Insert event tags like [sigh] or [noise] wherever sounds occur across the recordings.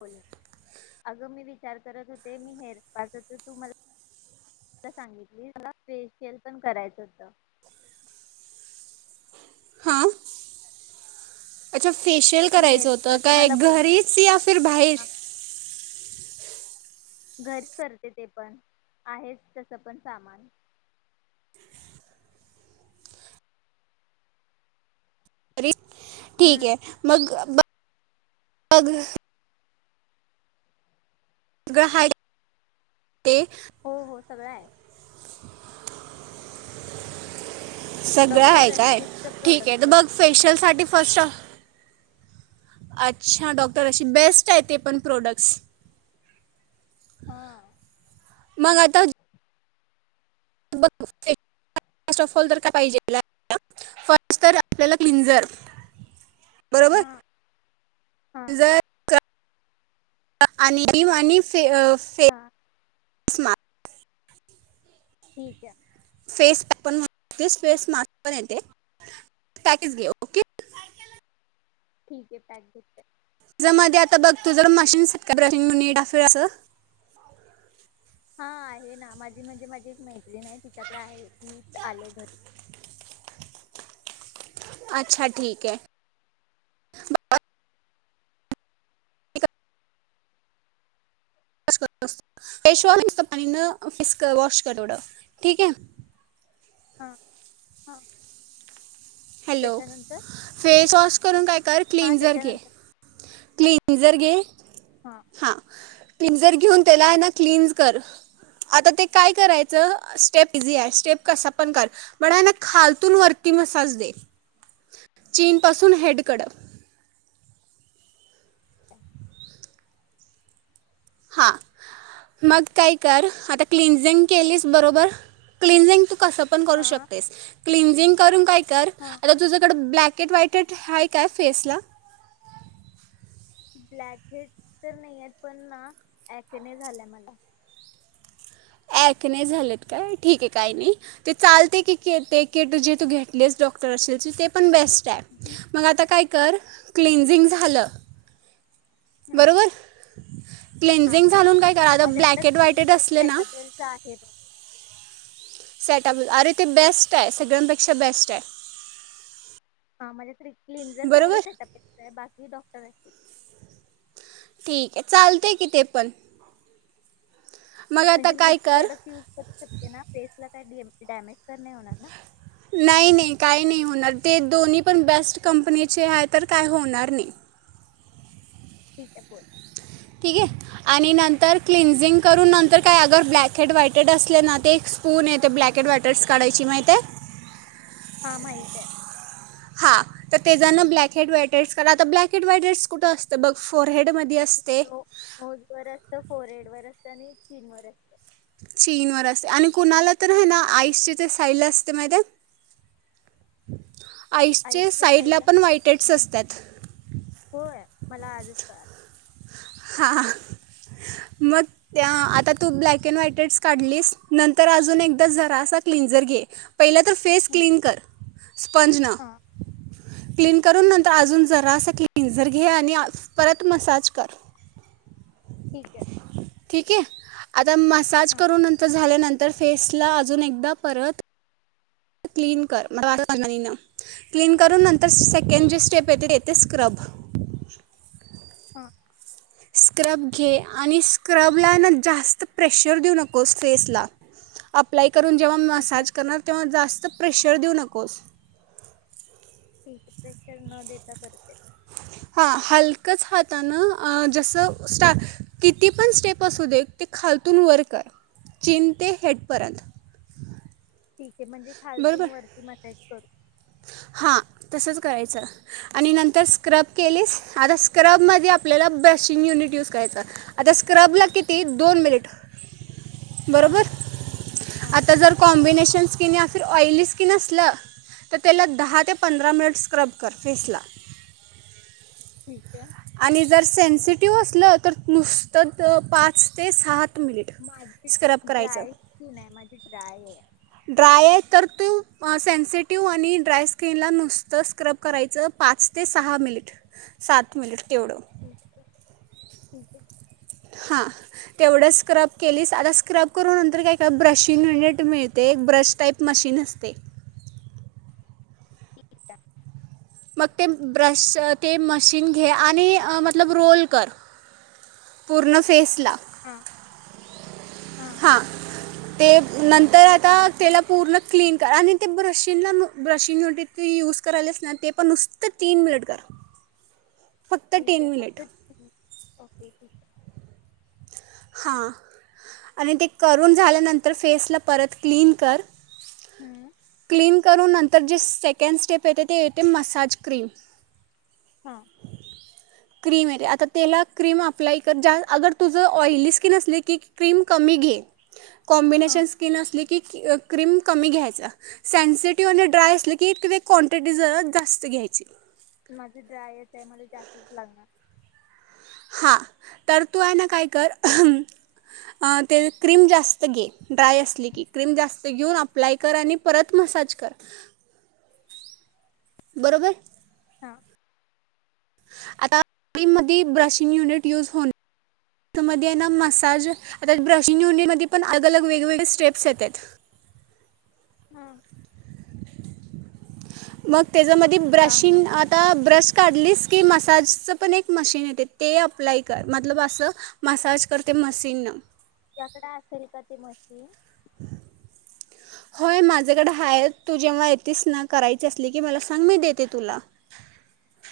बोल ना अगं मी विचार करत होते हेअर स्पाच तर तु मला सांगितलिस मला फेशियल पण करायच होतं. हा अच्छा फेशियल तू करायचं हेअर होतं स्पाच काय मला बोलली घरीच या फिर भाईर हा घरीच करते ते पण आहेच तस पण सामान [unintelligible] ठीक हम्म ये मग अग ग हाय ते हो हो सगळं हाय [inaudible] सगळं डॉक्टर हाय काय रस्थितच ठीक ये त प्रोडक्ट बघ आहे फेशियल साठी फर्स्ट हा अच्छा डॉक्टर रशी बेस्ट आहे ते पण प्रॉडस्टस् हा मग आता [unintelligible] आपल्याला क्लीिंजर हा हा क्लिन्झर आणि आणि फेअ से हा स्मा ठीके फेस पॅक पण ते फेस मास्क पण येते पॅकच घे ओके. ठीके पॅक घेते. चा मध्ये आता बघ तु जर मशीन सेट कर अस हा हे ना माझी माझी माझी एक मैत्रीण आहे तिच्याकडे आहे तीच आले तर अच्छा ठीके ब फेशवॉश नुसत पाण्यान फेस वॉश कर तेवढं ठीक हाय? हं अ हॅलो फेस वॉश करून काय कर हा क्लिंजर घे त्याच्यानंतर क्लिंनझर घे. हा क्लिनजर घेऊन त्याला आहे ना क्लिनज कर, आता ते काय करायचं स्टेप इझी आहे स्टेप कसा पण कर पण आहे ना खालतून वरती मसाज दे चीन पासून हेडकडं. हा मग काय कर आता क्लनझिंग केलीस बरोबर? क्लनझिंग तू कस पण करू हा शकतेस क्लिंनझिंग करून काय कर हा आता तुझ्याकड ब्लॅक वाईटेड हाय काय फेसला? ब्लॅक हेड तर नाही आहेत, पण ना ऐकने झालाय मला. ऐकने झालेत काय ठीक आहे काही नाही ते चालते की ते की जे तू घेटलेस डॉक्टर असेल ते पण बेस्ट टाय मग आता काय क कर क्लिंझिंग झालं. हां बरोबर क्लेंझिग झालून काय कर आता माझ्याकडे ब्लॅक अँड व्हाईटेट क्लिंजर असले ना. सेटापेलचा आहे बघ. सेटअप अरे ते बेस्ट आहे सगळ्यांपेक्षा बेस्ट आहे. हा माझ्या तरी क्लींझर तेवढं बरोबर सेटप आहे बा मी डॉक्टर हाय ठीक आहे चालते की ते पण मग आता म्हणजे काय मिक्स कर प्रोडक्ट युज करू शकते ना फेस ला काय डॅमेज तर नाही होणार ना? नाही नाही काही नाही होणार. ते दोन्ही पण बेस्ट कंपनीचे आहे, तर काय होणार नाही. ठीक आहे बोल ठीके आणि नंतर क्लिन्झिंग करून नंतर काय अगर ब्लॅक ऐड व्हाईटेड असले ना ते एक स्पून येते ब्लॅक ऐड व्हाईटेडस काढायची माहितेय? ह माहित आहे. हा तर तेजानं ब्लॅक हेड, व्हाईटहेड्स करा आता ब्लॅक हेड्स, व्हाइटहेड कुठं असत बघ फ हेडमधी असते फोर एड वर असतं आणि एक चीन वर असत. चीन वर अस आणि कुणाला तर हाय ना आईसचे ते साईल असते माहितेय आईसचे साईडला पण व्हाईटहेड्स असतात. होय, मला आजच कळाल. हा [unintelligible] मग त्या आता तू ब्लॅक अँन्ड व्हाईटहेड्स काढलीस, नंतर अजून एकदा जरासा क्लिंझर घे. पहिलं तर फेस क्लीन कर. स्पंज न हां ठीक क्लीन आहे. करून नंतर अजून जरास क्लिंझर घे आणि आ परत मसाज कर ठीक आहे ठीके आ मसाज हां करून नंतर झाल्या नंतर तर फेसला अजून एकदा परत क्लीन कर [inaudible] क्लिन करून नंतर तर सेकंड ठीक जे स्टेप येतय ते ते स्क्रब हा स्क्रब घे आणि स्क्रबला ना जास्त प्रेशर देऊ नकोस फेसला अप्लाय करून जेव्हा अच्छा मसाज करणार तेव्हा जास्त तर प्रेशर देऊ नकोस. ठीकय प्रेशर न देता करते. हा हलकच हातानं आ जस स्टा किती पण स्टेप असू दे ते खालतून वर कर चीन ते हेडपर्यंत. ह म्हणजे खालतून बरोबर वरती मसाज बरं हां तसंच करायचं आणि नंतर स्क्रब केलीस आता स्क्रबमध्ये आपल्याला ब्रशिंग युनिट यूज करायच, आता स्क्रबला किती दोन मिनिट हां बरोबर हां आता जर कॉम्बिनेशन कवींनी या फिर ऑईलि स्किन असल तर त्याला दहा ते पंधरा मिनिट स्क्रब कर फेस ला ठीके आणि जर सेन्सिटिव्ह असलं तर नुसतं पाच ते सा मिनट माझी स्क्रब करायच, ड्राय स्किन आहे माझी ड्राय आहे ड्राय आहे तर तू सेन्सिटिव्ह आणि ड्राय स्किनला नुसतं स्क्रब करायचं पाच ते सहा मिनिट सात [inaudible] तेवढ ठीके ठीके हां तेवढं स्क्रब केलीस आता स्क्रब करून नंतर काय कर ब्रशिंग युनीट मिळतय, एक ब्रश टाईप मशीन असतय. ठीक आहे. मग ते ब्रश ते मशीन घे आणि मतलब रोल कर पूर्ण फेसला हा हा ते नंतर आता त्याला पूर्ण क्लीन कर आणि ते ब्रशिनला ब्रशिंग युनीट ते यूज करायल्यास ना ते पण नुसतं तीन मिनिट कर. फक्त ठीके टेन फक्त मिनिट [unintelligible] ओके ठीक ये. हां आणि ते करून झाल्यानंतर फेसला परत क्लीन कर हं, क्लीन करून नंतर जे सेकंड स्टेप येते ते येते मसाज क्रीम हा क्रीम ये ती आता तेला क्रीम अप्लाय कर जास् अगर तुझं ऑइली स्किन असली की क्रीम कमी घे हां कॉमबिनेशन स्किन असली की क्रीम कमी घ्यायचा. सेन्सिटिव्ह आणि ड्राय असलं की ती क्वांटिटी जरा जास्त घ्यायची. माझी ड्रायच ये मला जास्तीच लागणार हा तर तू हाय ना काय कर अ ते क्रीम जास्त घे ड्राय असली की क्रीम जास्त घेऊन अप्लाय कर आणि परत मसाज कर बरोबर हा आता क्रीम मधी ब्रशिंग युनिट युज होऊन [unintelligible] मध्ये हाय ना मसाज आता ब्रशिंग युनिटमध्ये पण अलग अलग वेगवेगळे स्टेप्स येत्यात हा मग त्याज्या मधी सांग ना ब्रशिंग तुला आता ब्रश काढलीस ते मसाजचं पण एक मशीन येतय ते अप्लाय कर मतलब असं मसाज कर ते मशीनं [unintelligible] असेल का ते मशीन होय माझ्याकड हाय तू जेव्हा येतीस ना करायची असली की मला सांग मी देते तुला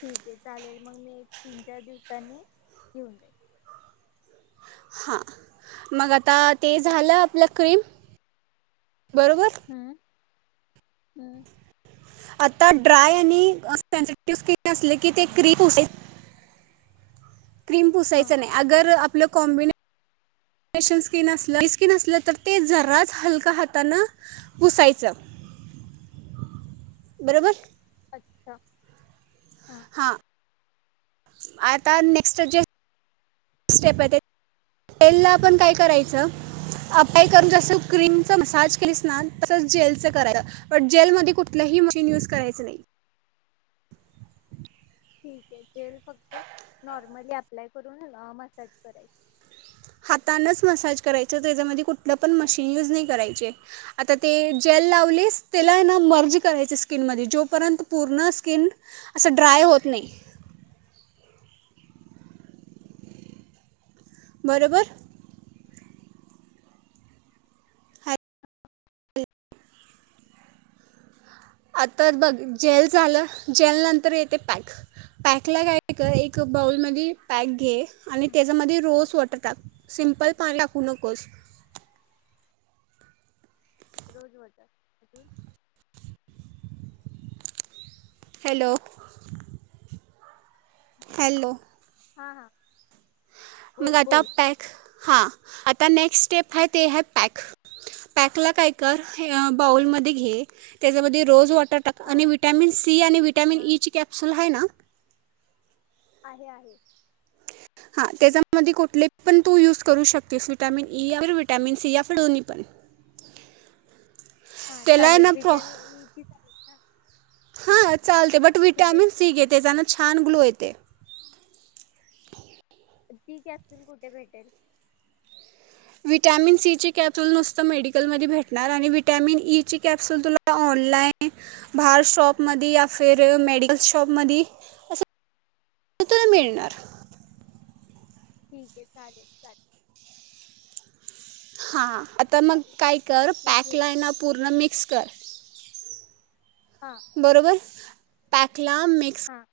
ठीक ये चालेल मग मी एक तीन चार दिवसांनी घेऊन जाईल. हा मग आता ते झाल आपल क्रीम बरोबर हूं आता ड्राय आणि सेनसिटिव स्किन असले की ते क्री [unintelligible] क्रीम पुसायच हां नाय अगर आप पल कॉम्बिने स्पेशल स्किन असल [unintelligible] स्किन तर ते जराच हलक हातान पुुसायच बरोबर [unintelligible] हां आता नेक्स जे स्टेप ये ते तेंला पण काय करायचं अप्लाय करून जसं क्रीमच मसाज केलीस ना तसंच जेलच करायचं बट जेलमध्ये कुठलंही मशीन युज करायचं नाही. ठीक ये जेल फक्त नॉर्मली अप्लाय करून अ मसाज कराय हातानच मसाज करायचं तेजामध्ये कुठलं पण मशीन यूज नही करायचे आता ते जेल लावलीस तेला हाय ना मर्ज करायचे स्किनमध्ये जोपर्यंत पूर्ण स्किन असं ड्राय होत नाई बरोबर हा आताच बघ जेल झालं जेल नंतर येते पॅक पॅकला काय कर एक बाऊलमधी पॅक घे आणि त्याजमधी रोझ वॉटर टाक सिंपल पाणी टाकू नकोस. रोज वॉटर अजून हॅलो हॅलो हां हां मग बोल आता बोल पॅक हां आता नेक्स्ट स्टेप हाय तेहाय पॅक पॅकला काय कर हे अ बाउलमध्ये घे त्याच्यामधी रोज वॉट [unintelligible] टाक आणि हां विटॅमिन सी आणि वीटॅमिन हां ई ची कॅपसूल हाय ना. आहे, आहे. हा त्याच्यामधी कुठले पण तू युज करू शकतीस विटामिन ई, या फीर विटामिन सी, यातील दोन्ही पण. हां त्याला ना चालेल विटॅमिन ईची चालेल ना प्रो--हां चालते बट विटामिन विटॅमिन सी घे त्याच्याने छान ग्लो येतो. ते. ती कॅप्सूल कुठे भेटेल. विटॅमिन सीची कॅप्सुल नुसतं मेडिकलधी भेटणार, आणि विटॅमिन ईची कॅप्सुल तुला ऑनलाईनबाहेर शॉपमधी याफिर मेडिकल शॉपमधी अस [inaudible] तुला मिळणार. ठीके चालेल चालेल. हां. आता मग चालेल काय कर, मी घेत पॅकलायना पूर्ण मिक्स कर. हां बरोबर. पॅक. ला मिक्स हां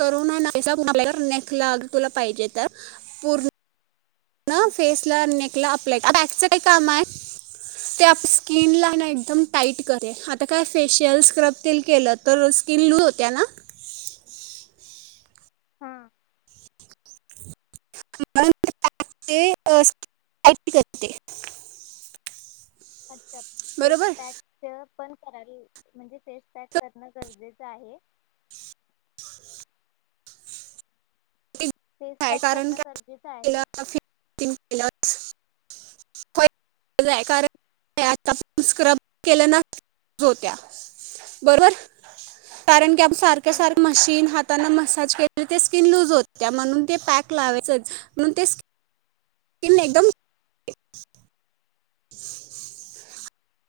करुन नाहिसा [unintelligible] अप्लाई कर [unintelligible] तुला पाहिजे तर, पूर ना ठीक आहे फेसला नेकला आप [unintelligible] पॅकच काय कामाय ते आप स्किनला ना एकदम टाईट करे, आता काय फेशियल स्क्रब तेन केलं तर स्किन लूज होत्या ना? हां [inaudible] अ टाइट करते. अच्छा! फेस बरोबर पॅकच पण कराल म्हणजे, फेसपॅक तर करणं गरजेच आहे. फेस काय पॅक कारण, करणं काय गरजेचं [inaudible] आहे क्लिअर होय, [unintelligible] कारण की आता आपण स्क्रब केलं ना लूज होत्या, बरोबर कारण की आप सारखं ठीक सारखं आहे मशीन हाताना मसाज केल म्हणजे ते स्किन लूज होत्या म्हणून, ते पॅक लावायचंच म्हणून ते स्क स्किन हां एकदम [unintelligible] [unintelligible]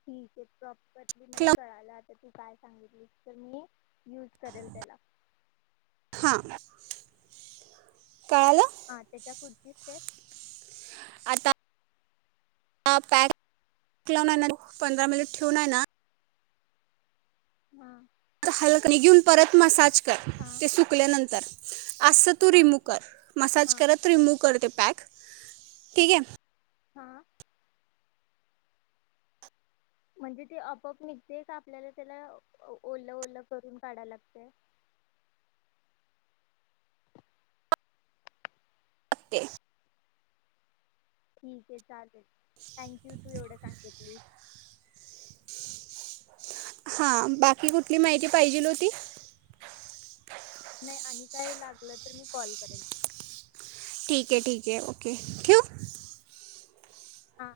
ठिक ये प्र बदली मला कळाल आ तर तू काय? सांगितलीस तर, मी यूज करेल त्याला. [inaudible] काल हा त्याच्यापुढची स्टेप, [inaudible] आ आता, [inaudible] आ पॅक [inaudible] का लाडू आहे ना पंधरा मिनिट ठेऊून आहे ना ह. हल निघेून परत मसाज कर हां ते सुकल्यानंतर अस तू हा रिमू कर मसाज हा करत रिमूव करते. पॅक, ठीके. [inaudible] म्हणजे ते आपप निघतय, का आपल्याला त्याला ओलं ओलं करून काढाय लागतंय? [unintelligible] ठीके चालेल. थँक्यू तू एवढं सांगतलीस. हां, बाकी कुठली माहिती पाहिजेल होती? नाही आणि काय लागलं तर मी कॉल करेन. ठीके ठीके ओके, ठेवू. आं